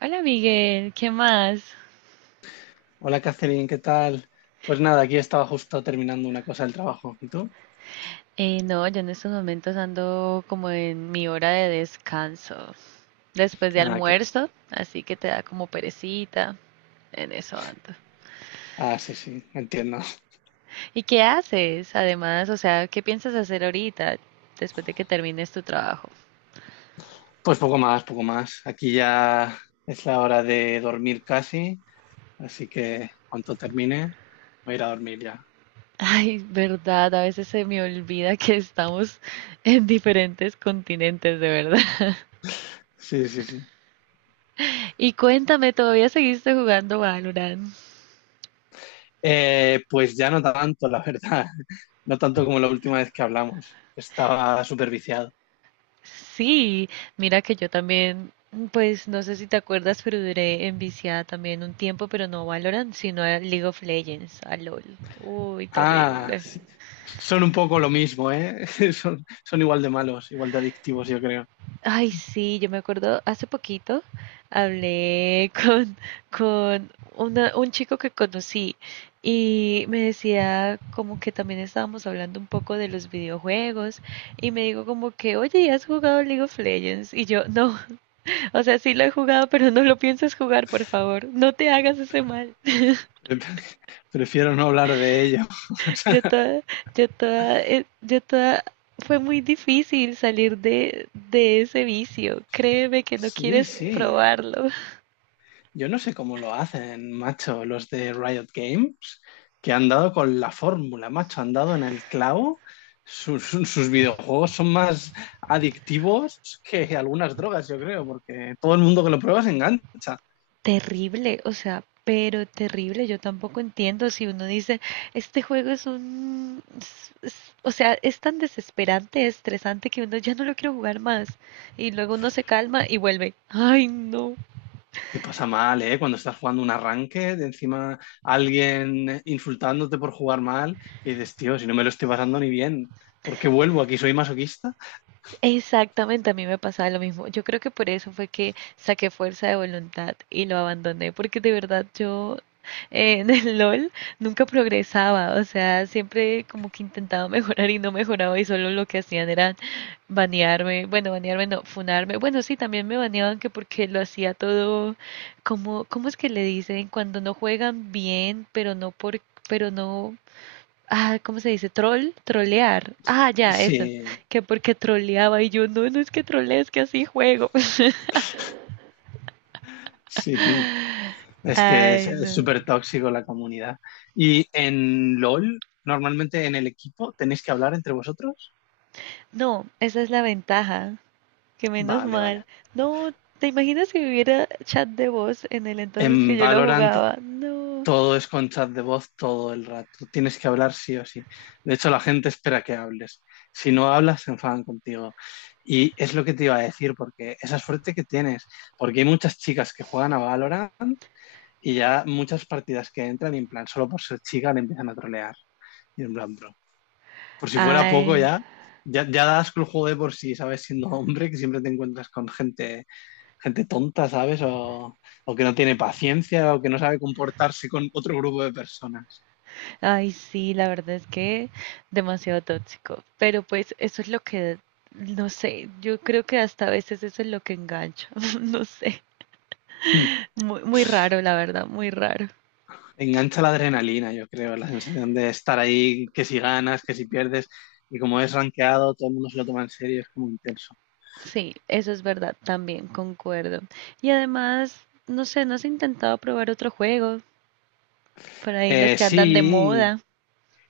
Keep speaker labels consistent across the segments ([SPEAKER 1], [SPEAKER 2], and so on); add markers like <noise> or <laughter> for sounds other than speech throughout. [SPEAKER 1] Hola Miguel, ¿qué más?
[SPEAKER 2] Hola Catherine, ¿qué tal? Pues nada, aquí estaba justo terminando una cosa del trabajo. ¿Y tú?
[SPEAKER 1] No, yo en estos momentos ando como en mi hora de descanso, después de
[SPEAKER 2] Ah, que...
[SPEAKER 1] almuerzo, así que te da como perecita, en eso ando.
[SPEAKER 2] ah, sí, sí, entiendo.
[SPEAKER 1] ¿Y qué haces? Además, o sea, ¿qué piensas hacer ahorita, después de que termines tu trabajo?
[SPEAKER 2] Pues poco más, poco más. Aquí ya es la hora de dormir casi, así que cuando termine voy a ir a dormir ya.
[SPEAKER 1] Ay, verdad, a veces se me olvida que estamos en diferentes continentes, de verdad. <laughs>
[SPEAKER 2] Sí, sí, sí.
[SPEAKER 1] Y cuéntame, ¿todavía seguiste jugando Valorant?
[SPEAKER 2] Pues ya no tanto, la verdad. <laughs> No tanto como la última vez que hablamos. Estaba súper viciado.
[SPEAKER 1] Sí, mira que yo también, pues no sé si te acuerdas, pero duré enviciada también un tiempo, pero no a Valorant, sino a League of Legends, a LOL. Uy,
[SPEAKER 2] Ah,
[SPEAKER 1] terrible.
[SPEAKER 2] sí. Son un poco lo mismo, ¿eh? <laughs> Son igual de malos, igual de adictivos, yo creo.
[SPEAKER 1] Ay, sí, yo me acuerdo hace poquito hablé <laughs> con un chico que conocí y me decía como que también estábamos hablando un poco de los videojuegos y me dijo como que, oye, ¿has jugado League of Legends? Y yo, no, o sea, sí lo he jugado, pero no lo pienses jugar, por favor. No te hagas ese mal. <laughs>
[SPEAKER 2] Pre- <laughs> Prefiero no hablar de ello.
[SPEAKER 1] Yo toda, yo toda, fue muy difícil salir de ese vicio. Créeme que no
[SPEAKER 2] Sí,
[SPEAKER 1] quieres
[SPEAKER 2] sí.
[SPEAKER 1] probarlo.
[SPEAKER 2] Yo no sé cómo lo hacen, macho, los de Riot Games, que han dado con la fórmula, macho, han dado en el clavo. Sus videojuegos son más adictivos que algunas drogas, yo creo, porque todo el mundo que lo prueba se engancha.
[SPEAKER 1] Terrible, o sea, pero terrible. Yo tampoco entiendo si uno dice, este juego es un, es- o sea, es tan desesperante, estresante que uno ya no lo quiero jugar más. Y luego uno se calma y vuelve. Ay, no.
[SPEAKER 2] Te pasa mal, ¿eh? Cuando estás jugando un arranque, de encima alguien insultándote por jugar mal, y dices, tío, si no me lo estoy pasando ni bien, ¿por qué vuelvo aquí? ¿Soy masoquista?
[SPEAKER 1] Exactamente, a mí me pasaba lo mismo. Yo creo que por eso fue que saqué fuerza de voluntad y lo abandoné, porque de verdad yo en el LOL nunca progresaba, o sea, siempre como que intentaba <laughs> mejorar y no mejoraba y solo lo que hacían era banearme, bueno, banearme no, funarme. Bueno, sí, también me baneaban que porque lo hacía todo como, ¿cómo es que le dicen? Cuando no juegan bien, pero no por, pero no ah, ¿cómo se dice? Troll, trolear. Ah, ya, eso.
[SPEAKER 2] Sí,
[SPEAKER 1] Que porque troleaba y yo, no, no es que trolee, es que así juego. <laughs>
[SPEAKER 2] sí, es que es
[SPEAKER 1] Ay,
[SPEAKER 2] es
[SPEAKER 1] no.
[SPEAKER 2] súper tóxico la comunidad. ¿Y en LOL, normalmente en el equipo, tenéis que hablar entre vosotros?
[SPEAKER 1] No, esa es la ventaja, que menos
[SPEAKER 2] Vale,
[SPEAKER 1] mal.
[SPEAKER 2] vale.
[SPEAKER 1] No, ¿te imaginas si hubiera chat de voz en el entonces que
[SPEAKER 2] En
[SPEAKER 1] yo lo
[SPEAKER 2] Valorant
[SPEAKER 1] jugaba? No.
[SPEAKER 2] todo es con chat de voz todo el rato. Tienes que hablar sí o sí. De hecho, la gente espera que hables. Si no hablas, se enfadan contigo. Y es lo que te iba a decir, porque esa suerte que tienes, porque hay muchas chicas que juegan a Valorant y ya muchas partidas que entran y en plan, solo por ser chica le empiezan a trolear. Y en plan, bro. Por si fuera poco
[SPEAKER 1] Ay,
[SPEAKER 2] ya, ya, ya das con el juego de por sí, ¿sabes? Siendo hombre, que siempre te encuentras con gente, gente tonta, ¿sabes? O que no tiene paciencia o que no sabe comportarse con otro grupo de personas.
[SPEAKER 1] ay, sí, la verdad es que demasiado tóxico. Pero pues eso es lo que, no sé, yo creo que hasta a veces eso es lo que engancha. <laughs> No sé.
[SPEAKER 2] Hmm.
[SPEAKER 1] Muy, muy raro, la verdad, muy raro.
[SPEAKER 2] Engancha la adrenalina, yo creo, la sensación de estar ahí, que si ganas, que si pierdes, y como es rankeado, todo el mundo se lo toma en serio, es como intenso.
[SPEAKER 1] Sí, eso es verdad, también concuerdo. Y además, no sé, ¿no has intentado probar otro juego? Por ahí los que andan de
[SPEAKER 2] Sí,
[SPEAKER 1] moda.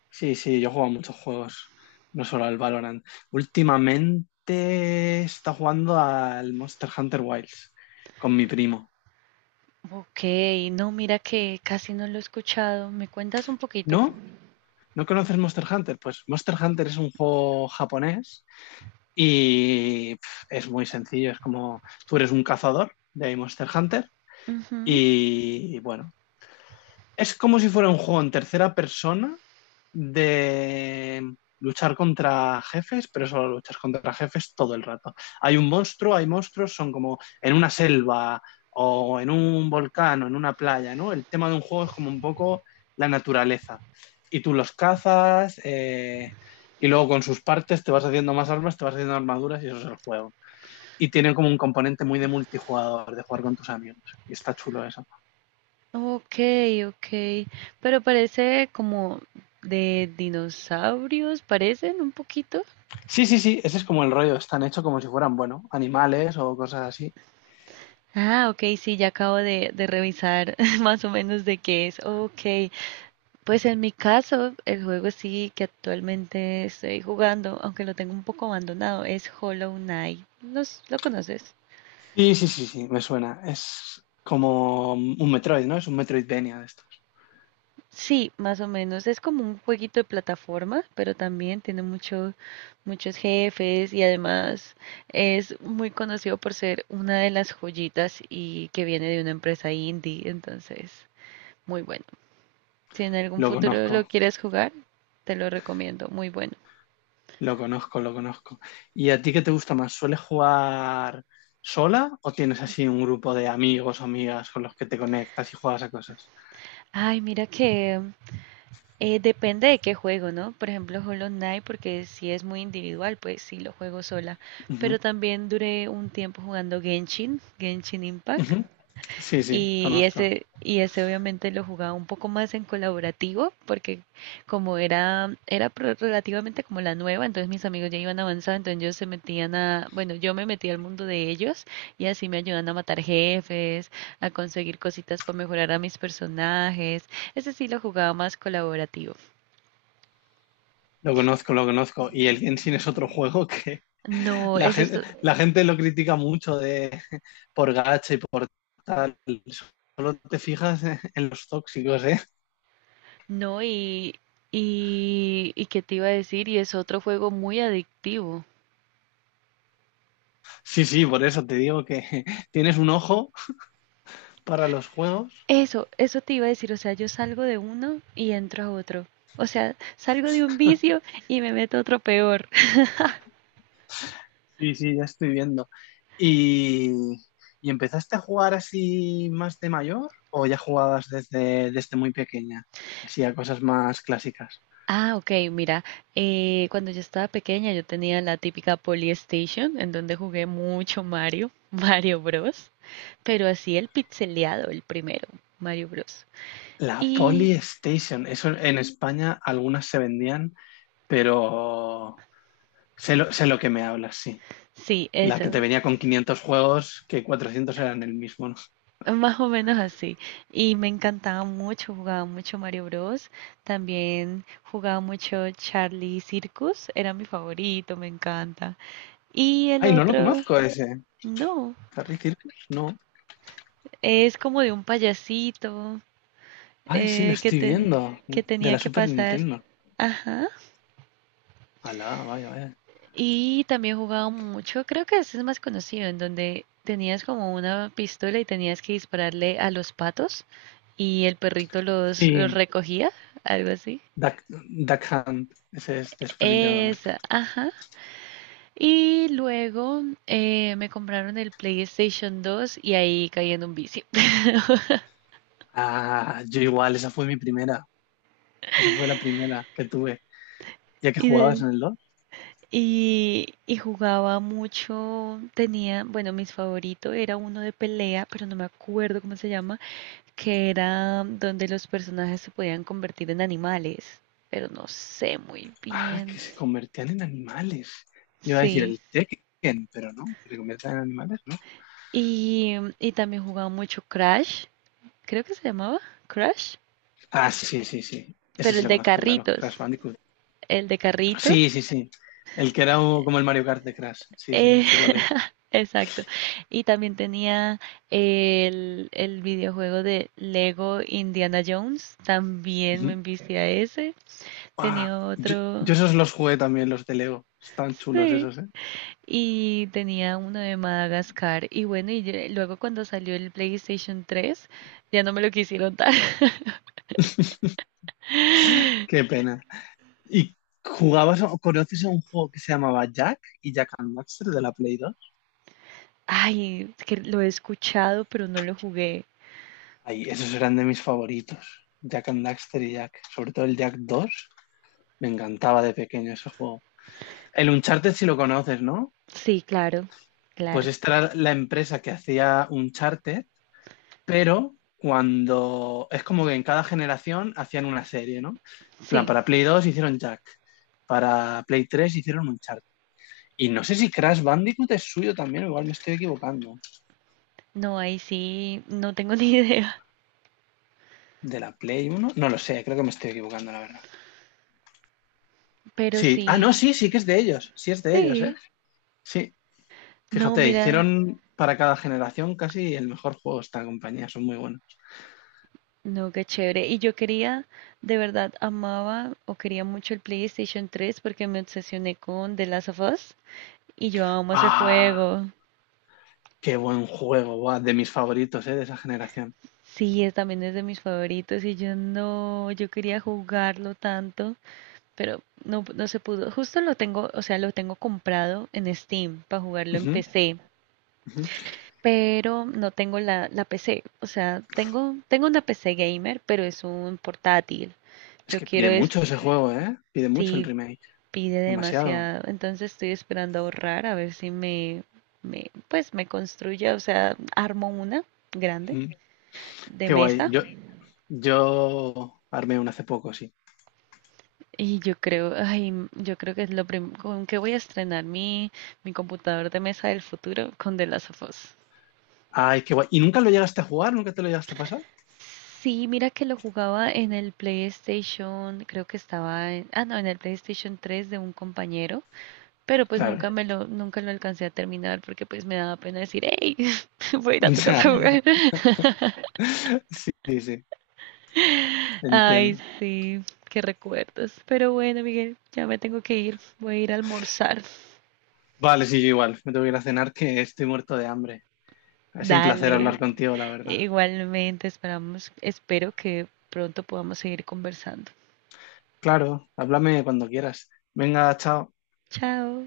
[SPEAKER 2] sí, sí, yo juego a muchos juegos, no solo al Valorant. Últimamente está jugando al Monster Hunter Wilds con mi primo.
[SPEAKER 1] Ok, no, mira que casi no lo he escuchado. ¿Me cuentas un poquito?
[SPEAKER 2] ¿No? ¿No conoces Monster Hunter? Pues Monster Hunter es un juego japonés y pf, es muy sencillo. Es como tú eres un cazador de Monster Hunter
[SPEAKER 1] Ujú.
[SPEAKER 2] y bueno, es como si fuera un juego en tercera persona de luchar contra jefes, pero solo luchas contra jefes todo el rato. Hay un monstruo, hay monstruos, son como en una selva o en un volcán o en una playa, ¿no? El tema de un juego es como un poco la naturaleza. Y tú los cazas y luego con sus partes te vas haciendo más armas, te vas haciendo armaduras y eso es el juego. Y tiene como un componente muy de multijugador, de jugar con tus amigos. Y está chulo eso.
[SPEAKER 1] Ok, ok. Pero parece como de dinosaurios, parecen un poquito.
[SPEAKER 2] Sí, sí, sí, ese es como el rollo. Están hechos como si fueran, bueno, animales o cosas así.
[SPEAKER 1] Ah, ok, sí, ya acabo de revisar <laughs> más o menos de qué es. Ok, pues en mi caso, el juego sí que actualmente estoy jugando, aunque lo tengo un poco abandonado, es Hollow Knight. ¿Lo conoces?
[SPEAKER 2] Sí, sí, sí, sí, me suena. Es como un Metroid, ¿no? Es un Metroidvania de estos.
[SPEAKER 1] Sí, más o menos. Es como un jueguito de plataforma, pero también tiene muchos jefes y además es muy conocido por ser una de las joyitas y que viene de una empresa indie, entonces, muy bueno. Si en algún
[SPEAKER 2] Lo
[SPEAKER 1] futuro lo
[SPEAKER 2] conozco,
[SPEAKER 1] quieres jugar, te lo recomiendo, muy bueno.
[SPEAKER 2] lo conozco. ¿Y a ti qué te gusta más? ¿Sueles jugar sola o tienes así un grupo de amigos o amigas con los que te conectas y juegas a cosas?
[SPEAKER 1] Ay, mira que depende de qué juego, ¿no? Por ejemplo, Hollow Knight, porque si es muy individual, pues sí lo juego sola.
[SPEAKER 2] Ujú,
[SPEAKER 1] Pero también duré un tiempo jugando Genshin, Genshin Impact.
[SPEAKER 2] ujú. Sí, sí,
[SPEAKER 1] Y, y
[SPEAKER 2] conozco.
[SPEAKER 1] ese, y ese obviamente lo jugaba un poco más en colaborativo, porque era relativamente como la nueva, entonces mis amigos ya iban avanzando, entonces ellos se metían a, bueno, yo me metí al mundo de ellos y así me ayudan a matar jefes, a conseguir cositas para mejorar a mis personajes. Ese sí lo jugaba más colaborativo.
[SPEAKER 2] Lo conozco, lo conozco. Y el Genshin es otro juego que <laughs>
[SPEAKER 1] No,
[SPEAKER 2] la
[SPEAKER 1] ese es
[SPEAKER 2] gente, la gente lo critica mucho de por gacha y por tal. Solo te fijas en los tóxicos, ¿eh?
[SPEAKER 1] no, y qué te iba a decir, y es otro juego muy adictivo.
[SPEAKER 2] Sí, sí, por eso te digo que <laughs> tienes un ojo para los juegos.
[SPEAKER 1] Eso te iba a decir, o sea, yo salgo de uno y entro a otro. O sea, salgo de un vicio y me meto a otro peor. <laughs>
[SPEAKER 2] Sí, sí, ya estoy viendo. ¿Y, y empezaste a jugar así más de mayor o ya jugabas desde, desde muy pequeña? Así a cosas más clásicas.
[SPEAKER 1] Ah, ok, mira, cuando yo estaba pequeña yo tenía la típica Polystation en donde jugué mucho Mario, <laughs> Mario Bros, pero así el pixeleado, el primero, Mario Bros.
[SPEAKER 2] La
[SPEAKER 1] Y
[SPEAKER 2] Polystation, eso en España algunas se vendían, pero sé lo que me hablas, sí.
[SPEAKER 1] sí,
[SPEAKER 2] La que te
[SPEAKER 1] eso,
[SPEAKER 2] venía con 500 juegos, que 400 eran el mismo, ¿no?
[SPEAKER 1] más o menos así. Y me encantaba mucho, jugaba mucho Mario Bros. También jugaba mucho Charlie Circus, era mi favorito, me encanta. Y el
[SPEAKER 2] Ay, no lo
[SPEAKER 1] otro,
[SPEAKER 2] conozco ese.
[SPEAKER 1] no,
[SPEAKER 2] Harry Circus, no.
[SPEAKER 1] es como de un payasito
[SPEAKER 2] Ay, sí, lo
[SPEAKER 1] eh, que,
[SPEAKER 2] estoy
[SPEAKER 1] ten-
[SPEAKER 2] viendo.
[SPEAKER 1] que
[SPEAKER 2] De
[SPEAKER 1] tenía
[SPEAKER 2] la
[SPEAKER 1] que
[SPEAKER 2] Super
[SPEAKER 1] pasar.
[SPEAKER 2] Nintendo.
[SPEAKER 1] Ajá.
[SPEAKER 2] Alá, vaya, vaya.
[SPEAKER 1] Y también jugaba mucho, creo que ese es más conocido, en donde tenías como una pistola y tenías que dispararle a los patos y el perrito los
[SPEAKER 2] Sí,
[SPEAKER 1] recogía, algo así.
[SPEAKER 2] Duck, Duck Hunt. Ese es de Super Nintendo también.
[SPEAKER 1] Esa, ajá. Y luego me compraron el PlayStation 2 y ahí caí en un vicio. <laughs>
[SPEAKER 2] Ah, yo igual, esa fue mi primera. Esa fue la primera que tuve. Ya que
[SPEAKER 1] Y,
[SPEAKER 2] jugabas
[SPEAKER 1] de-
[SPEAKER 2] en el DOS.
[SPEAKER 1] y jugaba mucho, tenía, bueno, mis favoritos era uno de pelea, pero no me acuerdo cómo se llama, que era donde los personajes se podían convertir en animales, pero no sé muy
[SPEAKER 2] Ah,
[SPEAKER 1] bien.
[SPEAKER 2] que se convertían en animales. Iba a decir
[SPEAKER 1] Sí.
[SPEAKER 2] el Tekken, pero no. Que se convertían en animales, ¿no?
[SPEAKER 1] Y, y también jugaba mucho Crash, creo que se llamaba Crash,
[SPEAKER 2] Ah, sí, sí, sí. Ese
[SPEAKER 1] pero
[SPEAKER 2] sí
[SPEAKER 1] el
[SPEAKER 2] lo
[SPEAKER 1] de
[SPEAKER 2] conozco, claro.
[SPEAKER 1] carritos.
[SPEAKER 2] Crash Bandicoot.
[SPEAKER 1] El de carrito.
[SPEAKER 2] Sí, sí, sí. El que era como el Mario Kart de Crash. Sí, sí,
[SPEAKER 1] Eh,
[SPEAKER 2] sé cuál es.
[SPEAKER 1] <laughs> exacto. Y también tenía el videojuego de Lego Indiana Jones. También me envicié a ese.
[SPEAKER 2] Ah,
[SPEAKER 1] Tenía otro.
[SPEAKER 2] yo esos los jugué también, los de Lego. Están chulos
[SPEAKER 1] Sí.
[SPEAKER 2] esos, ¿eh?
[SPEAKER 1] Y tenía uno de Madagascar. Y bueno, luego cuando salió el PlayStation 3, ya no me lo quisieron dar. <laughs>
[SPEAKER 2] Qué pena. ¿Y jugabas o conoces a un juego que se llamaba Jack y Jack and Daxter de la Play 2?
[SPEAKER 1] Ay, es que lo he escuchado, pero no lo jugué.
[SPEAKER 2] Ay, esos eran de mis favoritos. Jack and Daxter y Jack. Sobre todo el Jack 2. Me encantaba de pequeño ese juego. El Uncharted si lo conoces, ¿no?
[SPEAKER 1] Sí, claro,
[SPEAKER 2] Pues
[SPEAKER 1] claro.
[SPEAKER 2] esta era la empresa que hacía Uncharted, pero cuando es como que en cada generación hacían una serie, ¿no? En plan,
[SPEAKER 1] Sí.
[SPEAKER 2] para Play dos hicieron Jack, para Play 3 hicieron Uncharted. Y no sé si Crash Bandicoot es suyo también, igual me estoy equivocando.
[SPEAKER 1] No, ahí sí, no tengo <laughs> ni idea.
[SPEAKER 2] ¿De la Play uno? No lo sé, creo que me estoy equivocando, la verdad.
[SPEAKER 1] Pero
[SPEAKER 2] Sí, ah,
[SPEAKER 1] sí,
[SPEAKER 2] no, sí, sí que es de ellos, sí es de ellos, ¿eh?
[SPEAKER 1] sí.
[SPEAKER 2] Sí,
[SPEAKER 1] No,
[SPEAKER 2] fíjate,
[SPEAKER 1] mira,
[SPEAKER 2] hicieron para cada generación casi el mejor juego esta compañía, son muy buenos.
[SPEAKER 1] no, qué chévere. Y yo quería, de verdad, amaba o quería mucho el PlayStation 3 porque me obsesioné con The Last of Us y yo amo ese
[SPEAKER 2] Ah,
[SPEAKER 1] juego.
[SPEAKER 2] qué buen juego, guau, de mis favoritos, ¿eh? De esa generación.
[SPEAKER 1] Sí, es, también es de mis favoritos y yo no, yo quería jugarlo tanto, pero no, no se pudo. Justo lo tengo, o sea, lo tengo comprado en Steam para jugarlo en
[SPEAKER 2] Ujú,
[SPEAKER 1] PC,
[SPEAKER 2] ujú.
[SPEAKER 1] pero no tengo la PC. O sea, tengo una PC gamer, pero es un portátil.
[SPEAKER 2] Es
[SPEAKER 1] Yo
[SPEAKER 2] que
[SPEAKER 1] quiero
[SPEAKER 2] pide
[SPEAKER 1] es,
[SPEAKER 2] mucho ese juego, ¿eh? Pide mucho el
[SPEAKER 1] si
[SPEAKER 2] remake.
[SPEAKER 1] pide
[SPEAKER 2] Demasiado.
[SPEAKER 1] demasiado, entonces estoy esperando ahorrar a ver si me, me pues me construya, o sea, armo una grande
[SPEAKER 2] Mm.
[SPEAKER 1] de
[SPEAKER 2] Qué guay.
[SPEAKER 1] mesa
[SPEAKER 2] Yo armé uno hace poco, sí.
[SPEAKER 1] y yo creo, ay, yo creo que es lo primero con que voy a estrenar mi, mi computador de mesa del futuro con The Last of Us.
[SPEAKER 2] Ay, qué guay. ¿Y nunca lo llegaste a jugar? ¿Nunca te lo llegaste a pasar?
[SPEAKER 1] Sí, mira que lo jugaba en el PlayStation, creo que estaba en, ah no, en el PlayStation 3 de un compañero, pero pues
[SPEAKER 2] Claro.
[SPEAKER 1] nunca me
[SPEAKER 2] <laughs>
[SPEAKER 1] lo, nunca lo alcancé a terminar porque pues me daba pena decir, hey, <laughs> voy a ir a tu casa a
[SPEAKER 2] Ya,
[SPEAKER 1] jugar. <laughs>
[SPEAKER 2] sí, sí, sí.
[SPEAKER 1] Ay,
[SPEAKER 2] Entiendo.
[SPEAKER 1] sí, qué recuerdos. Pero bueno, Miguel, ya me tengo que ir, voy a ir a almorzar.
[SPEAKER 2] Vale, sí, yo igual. Me tengo que ir a cenar que estoy muerto de hambre. Ha sido un placer
[SPEAKER 1] Dale.
[SPEAKER 2] hablar contigo, la verdad.
[SPEAKER 1] Igualmente, esperamos, espero que pronto podamos seguir conversando.
[SPEAKER 2] Claro, háblame cuando quieras. Venga, chao.
[SPEAKER 1] Chao.